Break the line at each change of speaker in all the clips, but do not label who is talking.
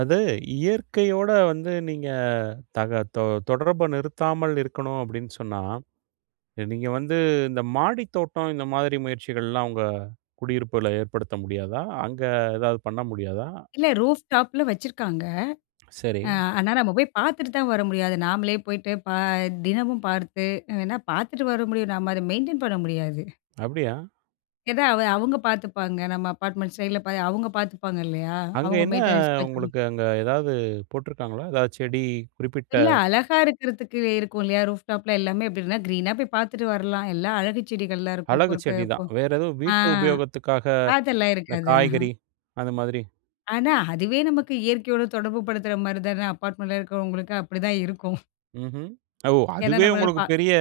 அது இயற்கையோட வந்து நீங்க தக தொ தொடர்ப நிறுத்தாமல் இருக்கணும். அப்படின்னு சொன்னா, நீங்க வந்து இந்த மாடி தோட்டம் இந்த மாதிரி முயற்சிகள்லாம் உங்க குடியிருப்பில ஏற்படுத்த முடியாதா? அங்க ஏதாவது பண்ண முடியாதா?
இல்ல ரூஃப் டாப்பில வச்சுருக்காங்க,
சரி.
ஆ ஆனா நம்ம போய் பார்த்துட்டு தான் வர முடியாது. நாமளே போய்ட்டு பா தினமும் பார்த்து, எ வேணா பார்த்துட்டு வர முடியும். நம்ம அத மெயின்டெயின் பண்ண முடியாது.
அப்டியா?
எதா அவ அவுங்க பாத்துப்பாங்க. நம்ம அப்பார்ட்மெண்ட் சைட்ல பா அவுங்க பாத்துப்பாங்க இல்லையா?
அங்க
அவங்க
என்னா
மெயின்டெனன்ஸ் பாத்துக்கும்.
உங்களுக்கு அங்க ஏதாவது போட்டிருக்காங்களா? எதா செடி குறிப்பிட்ட
இல்ல, அழகா இருக்கிறதுக்கு, இருக்கும் இல்லையா? ரூஃப் டாப்லா எல்லாமே எப்படின்னா கிரீனா போய் பாத்துட்டு வரலாம். எல்லா அழகுச் செடிகள்லாம் இருக்கும்.
அழகு
பொறுக்க
செடி
பொ
தான் வேற, ஏதும்
ஆ,
வீட்டு உபயோகத்துக்காக,
அதெல்லாம்
இந்த
இருக்காது. ஆஹன்.
காய்கறி அந்த மாதிரி?
ஆனா, அதுவே நமக்கு இயற்கையோட தொடர்பு படுத்துற மாரி தானே, அபார்ட்மெண்ட்டில இருக்கிறவங்களுக்கு அப்படிதான் இருக்கும்.
ம்ஹ்ம். ஓ!
ஏன்னா
அதுவே
நம்மளால
உங்களுக்கு
பா
பெரிய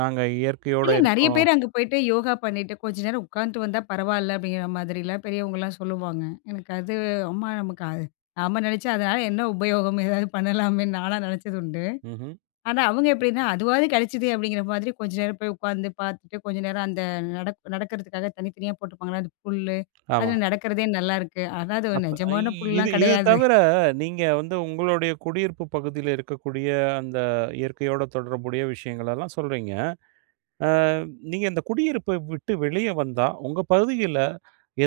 நாங்க இயற்கையோட
இல்ல, நெறையா
இருக்கோம்.
பேரு அங்க போயிட்டு யோகா பண்ணிட்டு, கொஞ்ச நேரம் உக்காந்துட்டு வந்தா பரவாயில்ல அப்படிங்கிற மாதிரிலாம், பெரியவங்கலாம் சொல்லுவாங்க. எனக்கு அது ஆமா நமக்கு அது நாம நெனைச்சா அதனால என்ன உபயோகம் ஏதாவது, பண்ணலாமேன்னு நான்லாம் நெனச்சதுண்டு.
ம்ஹ்ம்.
ஆனா, அவுங்க எப்படின்னா, "அதுவாது கெடச்சதே" அப்படிங்கிற மாதிரி கொஞ்சம் நேரம் போய் உக்காந்து, பாத்துட்டு, கொஞ்ச நேரம் அந்த நடப் நடக்கறதுக்காக தனித்தனியா போட்டுருப்பாங்கள அந்த புல்லு,
ஆமா.
அதில நடக்கிறதே நல்லாயிருக்கு. ஆனா, அது ஒரு
அப்ப அய்
நிஜமான
இது
புல்லெலாம்
இது
கெடையாது.
தவிர நீங்க வந்து உங்களுடைய குடியிருப்பு பகுதியில இருக்கக்கூடிய அந்த இயற்கையோட தொடர்புடைய விஷயங்களெல்லாம் சொல்றீங்க. ஆ நீங்க இந்த குடியிருப்ப விட்டு வெளியே வந்தா, உங்க பகுதிகள்ல,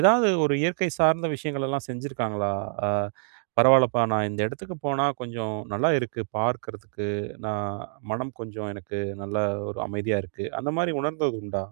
ஏதாவது ஒரு இயற்கை சார்ந்த விஷயங்கள்லாம் செஞ்சிருக்காங்களா? ஆ பரவால்லப்பா, நான் இந்த இடத்துக்கு போனா கொஞ்சம் நல்லா இருக்கு, பார்க்கறதுக்கு, நான் மனம் கொஞ்சம் எனக்கு நல்லா, ஒரு அமைதியா இருக்கு. அந்த மாரி உணர்ந்தது உண்டா?